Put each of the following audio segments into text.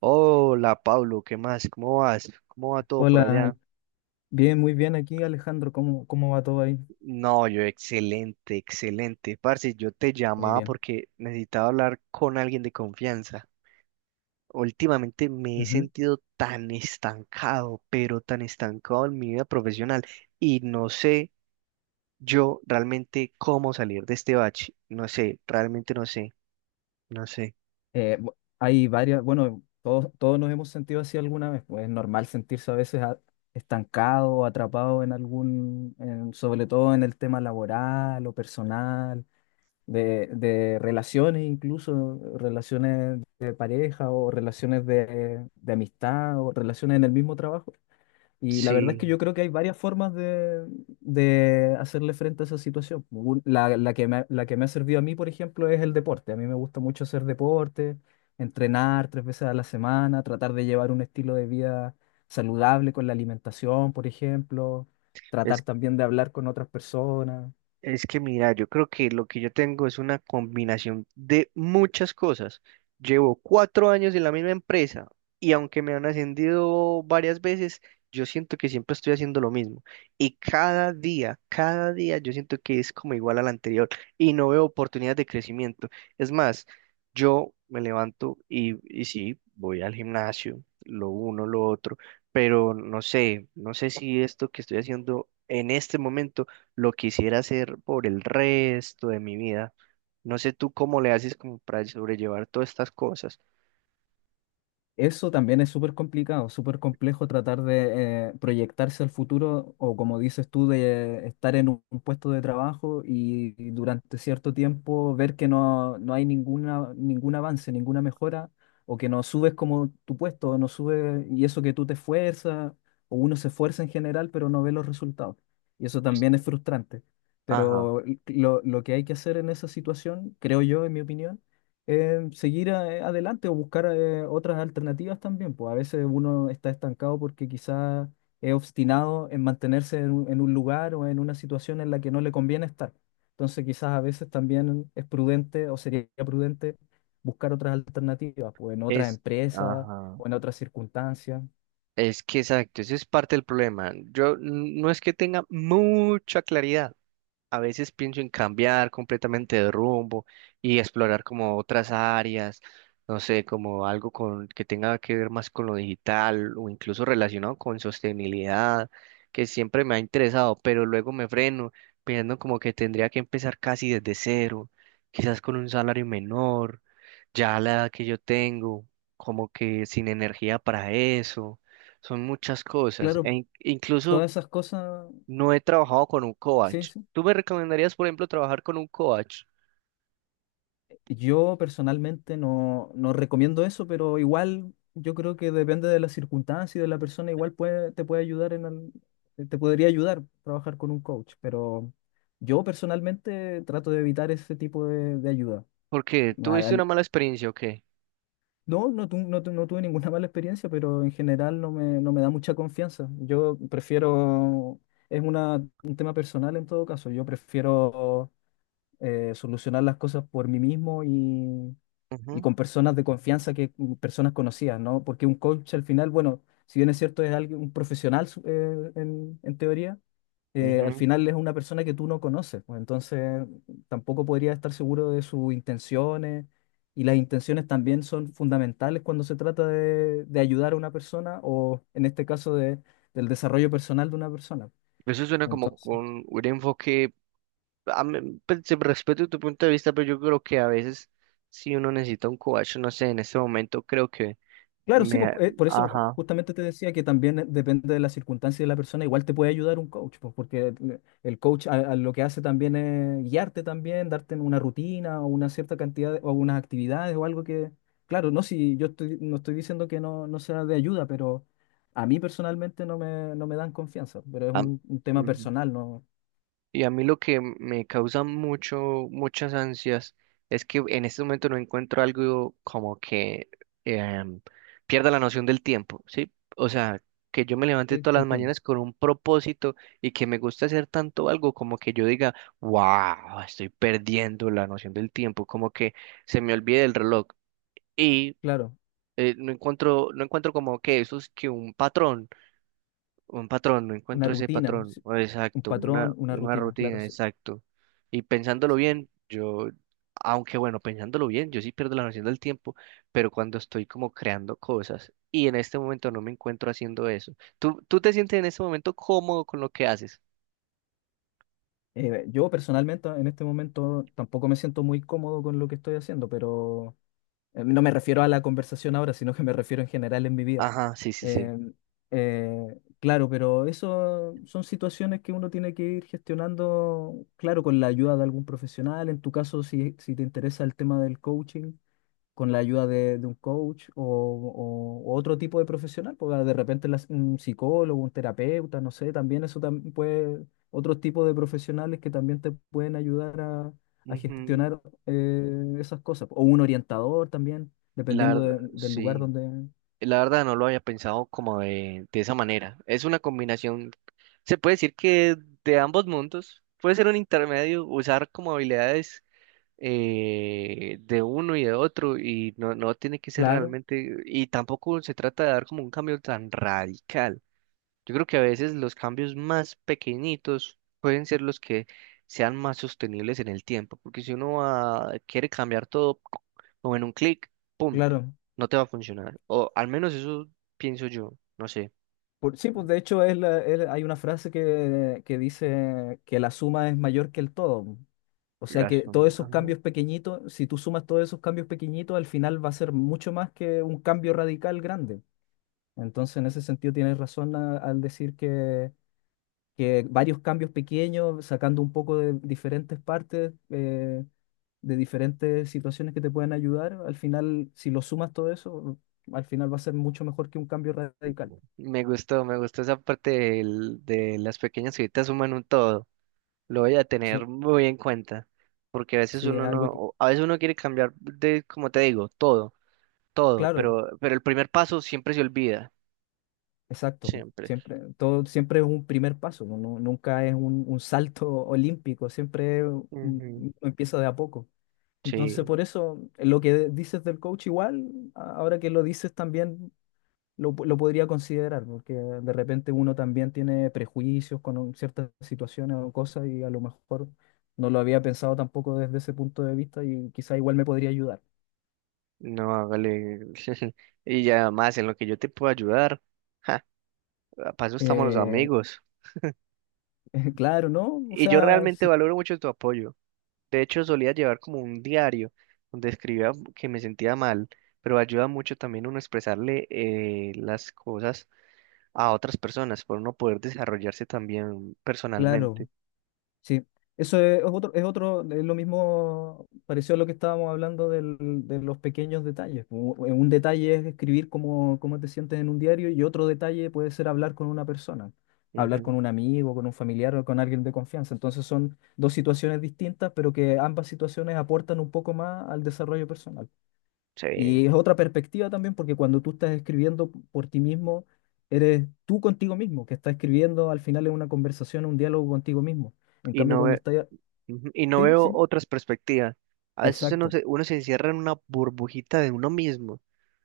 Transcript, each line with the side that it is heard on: right: Hola Pablo, ¿qué más? ¿Cómo vas? ¿Cómo va todo por
left: Hola,
right: allá?
left: bien, muy bien aquí, Alejandro. ¿Cómo va todo ahí?
right: No, yo excelente, excelente. Parce, yo te
left: Muy
right: llamaba
left: bien.
right: porque necesitaba hablar con alguien de confianza. Últimamente me he
left: Ujú.
right: sentido tan estancado, pero tan estancado en mi vida profesional y no sé yo realmente cómo salir de este bache. No sé, realmente no sé, no sé.
left: Hay varias, bueno, todos nos hemos sentido así alguna vez, pues es normal sentirse a veces estancado o atrapado en sobre todo en el tema laboral o personal, de relaciones incluso, relaciones de pareja o relaciones de amistad o relaciones en el mismo trabajo. Y la verdad es
right: Sí.
left: que yo creo que hay varias formas de hacerle frente a esa situación. La que me, la que me ha servido a mí, por ejemplo, es el deporte. A mí me gusta mucho hacer deporte, entrenar tres veces a la semana, tratar de llevar un estilo de vida saludable con la alimentación, por ejemplo, tratar también de hablar con otras personas.
right: Es que mira, yo creo que lo que yo tengo es una combinación de muchas cosas. Llevo cuatro años en la misma empresa y aunque me han ascendido varias veces, yo siento que siempre estoy haciendo lo mismo. Y cada día yo siento que es como igual al anterior y no veo oportunidades de crecimiento. Es más, yo me levanto y sí, voy al gimnasio, lo uno, lo otro, pero no sé, no sé si esto que estoy haciendo en este momento lo quisiera hacer por el resto de mi vida. No sé tú cómo le haces como para sobrellevar todas estas cosas.
left: Eso también es súper complicado, súper complejo tratar de proyectarse al futuro o como dices tú, de estar en un puesto de trabajo y durante cierto tiempo ver que no, no hay ninguna, ningún avance, ninguna mejora o que no subes como tu puesto, o no sube y eso que tú te esfuerzas o uno se esfuerza en general pero no ve los resultados. Y eso también es frustrante.
right: Ajá,
left: Pero lo que hay que hacer en esa situación, creo yo, en mi opinión, seguir adelante o buscar otras alternativas también, pues a veces uno está estancado porque quizás es obstinado en mantenerse en un lugar o en una situación en la que no le conviene estar. Entonces quizás a veces también es prudente o sería prudente buscar otras alternativas, pues en otras
right: es,
left: empresas
right: ajá,
left: o en otras circunstancias.
right: es que exacto, eso es parte del problema. No es que tenga mucha claridad. A veces pienso en cambiar completamente de rumbo y explorar como otras áreas, no sé, como algo que tenga que ver más con lo digital o incluso relacionado con sostenibilidad, que siempre me ha interesado, pero luego me freno pensando como que tendría que empezar casi desde cero, quizás con un salario menor, ya a la edad que yo tengo, como que sin energía para eso, son muchas cosas, e
left: Claro,
right: incluso
left: todas esas cosas,
right: no he trabajado con un
left: sí,
right: coach.
left: sí.
right: ¿Tú me recomendarías, por ejemplo, trabajar con un coach?
left: Yo personalmente no, no recomiendo eso, pero igual yo creo que depende de las circunstancias y de la persona, igual puede, te puede ayudar en te podría ayudar trabajar con un coach, pero yo personalmente trato de evitar ese tipo de ayuda.
right: ¿Porque
left: Al-
right: tuviste una
left: al-
right: mala experiencia o qué?
left: no tuve ninguna mala experiencia, pero en general no me, no me da mucha confianza. Yo prefiero, es un tema personal en todo caso, yo prefiero solucionar las cosas por mí mismo y
right: Ujú,
left: con personas de confianza que personas conocidas, ¿no? Porque un coach al final, bueno, si bien es cierto, es alguien, en teoría, al
right: ujú.
left: final es una persona que tú no conoces, pues, entonces tampoco podría estar seguro de sus intenciones y las intenciones también son fundamentales cuando se trata de ayudar a una persona o en este caso de, del desarrollo personal de una persona.
right: Eso suena como
left: Entonces,
right: con un enfoque, a mí, pues, respeto tu punto de vista, pero yo creo que a veces si uno necesita un coach, no sé, en este momento creo que
left: claro, sí,
right: me,
left: pues, por eso
right: ajá,
left: justamente te decía que también depende de la circunstancia de la persona, igual te puede ayudar un coach, pues, porque el coach a lo que hace también es guiarte también, darte una rutina o una cierta cantidad o unas actividades o algo que, claro, no, si yo estoy, no estoy diciendo que no, no sea de ayuda, pero a mí personalmente no me, no me dan confianza, pero es
right: am-
left: un tema
right: ujú.
left: personal, ¿no?
right: Y a mí lo que me causa mucho, muchas ansias es que en este momento no encuentro algo como que em, pierda la noción del tiempo, ¿sí? O sea, que yo me levante
left: Sí,
right: todas
left: te
right: las
left: entiendo.
right: mañanas con un propósito y que me gusta hacer tanto algo como que yo diga, wow, estoy perdiendo la noción del tiempo, como que se me olvide el reloj y
left: Claro,
right: no encuentro, no encuentro como que eso es que un patrón. Un patrón, no
left: una
right: encuentro ese
left: rutina,
right: patrón.
left: sí,
right: O
left: un
right: exacto,
left: patrón, una
right: una
left: rutina, claro,
right: rutina,
left: sí.
right: exacto. Y pensándolo bien, yo, aunque bueno, pensándolo bien, yo sí pierdo la noción del tiempo, pero cuando estoy como creando cosas y en este momento no me encuentro haciendo eso. ¿Tú, tú te sientes en este momento cómodo con lo que haces?
left: Yo personalmente en este momento tampoco me siento muy cómodo con lo que estoy haciendo, pero no me refiero a la conversación ahora, sino que me refiero en general en mi vida.
right: Ajá, sí, sí, sí.
left: Eh, claro, pero eso son situaciones que uno tiene que ir gestionando, claro, con la ayuda de algún profesional. En tu caso, si, si te interesa el tema del coaching, con la ayuda de un coach o, o otro tipo de profesional, porque de repente un psicólogo, un terapeuta, no sé, también eso también puede, otros tipos de profesionales que también te pueden ayudar a
right: Ujú.
left: gestionar esas cosas, o un orientador también,
right: La
left: dependiendo
right: verdad,
left: del lugar
right: sí.
left: donde...
right: La verdad no lo había pensado como de esa manera. Es una combinación, se puede decir que de ambos mundos. Puede ser un intermedio, usar como habilidades de uno y de otro y no, no tiene que ser
left: Claro,
right: realmente, y tampoco se trata de dar como un cambio tan radical. Yo creo que a veces los cambios más pequeñitos pueden ser los que sean más sostenibles en el tiempo, porque si uno quiere cambiar todo como en un clic, ¡pum!,
left: claro.
right: no te va a funcionar. O al menos eso pienso yo, no sé.
left: Sí, pues de hecho es hay una frase que dice que la suma es mayor que el todo. O sea
right: Las,
left: que todos esos
right: ajá.
left: cambios pequeñitos, si tú sumas todos esos cambios pequeñitos, al final va a ser mucho más que un cambio radical grande. Entonces, en ese sentido, tienes razón al decir que varios cambios pequeños, sacando un poco de diferentes partes, de diferentes situaciones que te pueden ayudar, al final, si lo sumas todo eso, al final va a ser mucho mejor que un cambio radical.
right: Me gustó esa parte de las pequeñas cositas suman un todo. Lo voy a
left: Sí,
right: tener muy en cuenta, porque a veces
left: sí, es
right: uno no,
left: algo que,
right: o a veces uno quiere cambiar de, como te digo, todo, todo,
left: claro.
right: pero el primer paso siempre se olvida.
left: Exacto,
right: Siempre.
left: siempre, todo, siempre es un primer paso, ¿no? Nunca es un salto olímpico, siempre
right: Ujú.
left: uno empieza de a poco. Entonces,
right: Sí,
left: por eso, lo que dices del coach igual, ahora que lo dices también lo, lo podría considerar, porque de repente uno también tiene prejuicios con ciertas situaciones o cosas y a lo mejor no lo había pensado tampoco desde ese punto de vista y quizá igual me podría ayudar.
right: no, hágale. Y ya más en lo que yo te puedo ayudar. Ja, para eso estamos los
left: Eh,
right: amigos.
left: claro, ¿no? O
right: Y yo
left: sea,
right: realmente
left: sí,
right: valoro mucho tu apoyo. De hecho, solía llevar como un diario donde escribía que me sentía mal, pero ayuda mucho también uno a expresarle las cosas a otras personas, por uno poder desarrollarse también personalmente.
left: claro. Sí, eso es otro, es otro, es lo mismo, pareció a lo que estábamos hablando de los pequeños detalles. Un detalle es escribir cómo te sientes en un diario y otro detalle puede ser hablar con una persona, hablar con
right: Ujú.
left: un amigo, con un familiar o con alguien de confianza. Entonces son dos situaciones distintas, pero que ambas situaciones aportan un poco más al desarrollo personal.
right: Sí,
left: Y es otra perspectiva también, porque cuando tú estás escribiendo por ti mismo, eres tú contigo mismo, que estás escribiendo al final es una conversación, un diálogo contigo mismo. En
right: y
left: cambio,
right: no,
left: cuando estás...
right: ujú, y no
left: Sí,
right: veo
left: sí,
right: otras perspectivas. A veces
left: exacto,
right: uno se encierra en una burbujita de uno mismo.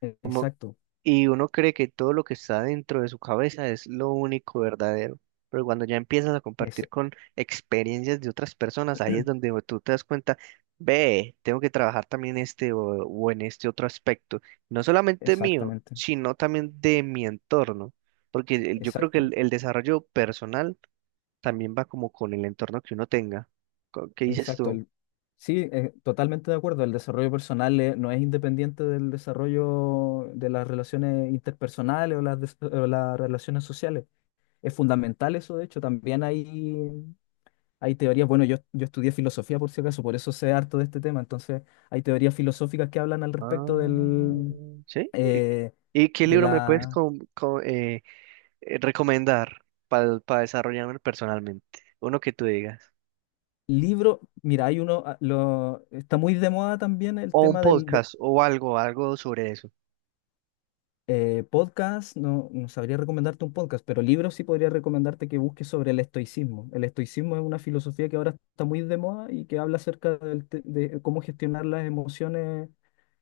right: Como,
left: exacto,
right: y uno cree que todo lo que está dentro de su cabeza es lo único verdadero, pero cuando ya empiezas a
left: es,
right: compartir con experiencias de otras personas, ahí es donde tú te das cuenta, ve, tengo que trabajar también este o en este otro aspecto, no solamente mío,
left: exactamente,
right: sino también de mi entorno, porque yo creo que
left: exacto,
right: el desarrollo personal también va como con el entorno que uno tenga. ¿Qué dices
left: exacto.
right: tú?
left: Sí, totalmente de acuerdo, el desarrollo personal no es independiente del desarrollo de las relaciones interpersonales o las, o las relaciones sociales. Es fundamental eso, de hecho, también ahí hay teorías, bueno, yo estudié filosofía por si acaso, por eso sé harto de este tema, entonces hay teorías filosóficas que hablan al respecto
right: Ah,
left: del,
right: ¿sí?
left: eh,
right: Y qué
left: de
right: libro me puedes
left: la
right: recomendar para desarrollarme personalmente? Uno que tú digas.
left: libro. Mira, hay uno, ah, lo, está muy de moda también el
right: O un
left: tema
right: podcast o algo, algo sobre eso.
left: podcast, no, no sabría recomendarte un podcast, pero libros sí podría recomendarte que busques sobre el estoicismo. El estoicismo es una filosofía que ahora está muy de moda y que habla acerca de cómo gestionar las emociones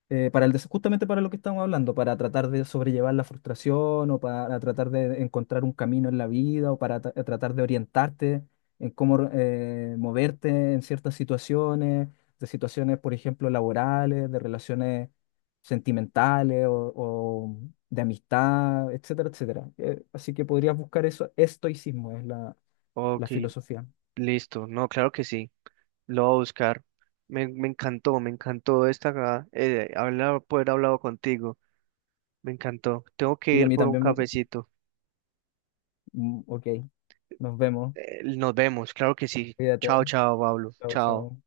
left: para justamente para lo que estamos hablando, para tratar de sobrellevar la frustración o para tratar de encontrar un camino en la vida o para tratar de orientarte en cómo moverte en ciertas situaciones, de situaciones, por ejemplo, laborales, de relaciones sentimentales o de amistad, etcétera, etcétera. Así que podrías buscar eso. Estoicismo es la, la
right: Ok,
left: filosofía.
right: listo. No, claro que sí. Lo voy a buscar. Me, me encantó esta, hablar, poder hablado contigo. Me encantó. Tengo que
left: Sí, a
right: ir
left: mí
right: por un
left: también me...
right: cafecito.
left: mm, ok, nos vemos.
right: Nos vemos, claro que sí.
left: Cuídate.
right: Chao, chao, Pablo.
left: Chao,
right: Chao.
left: chao.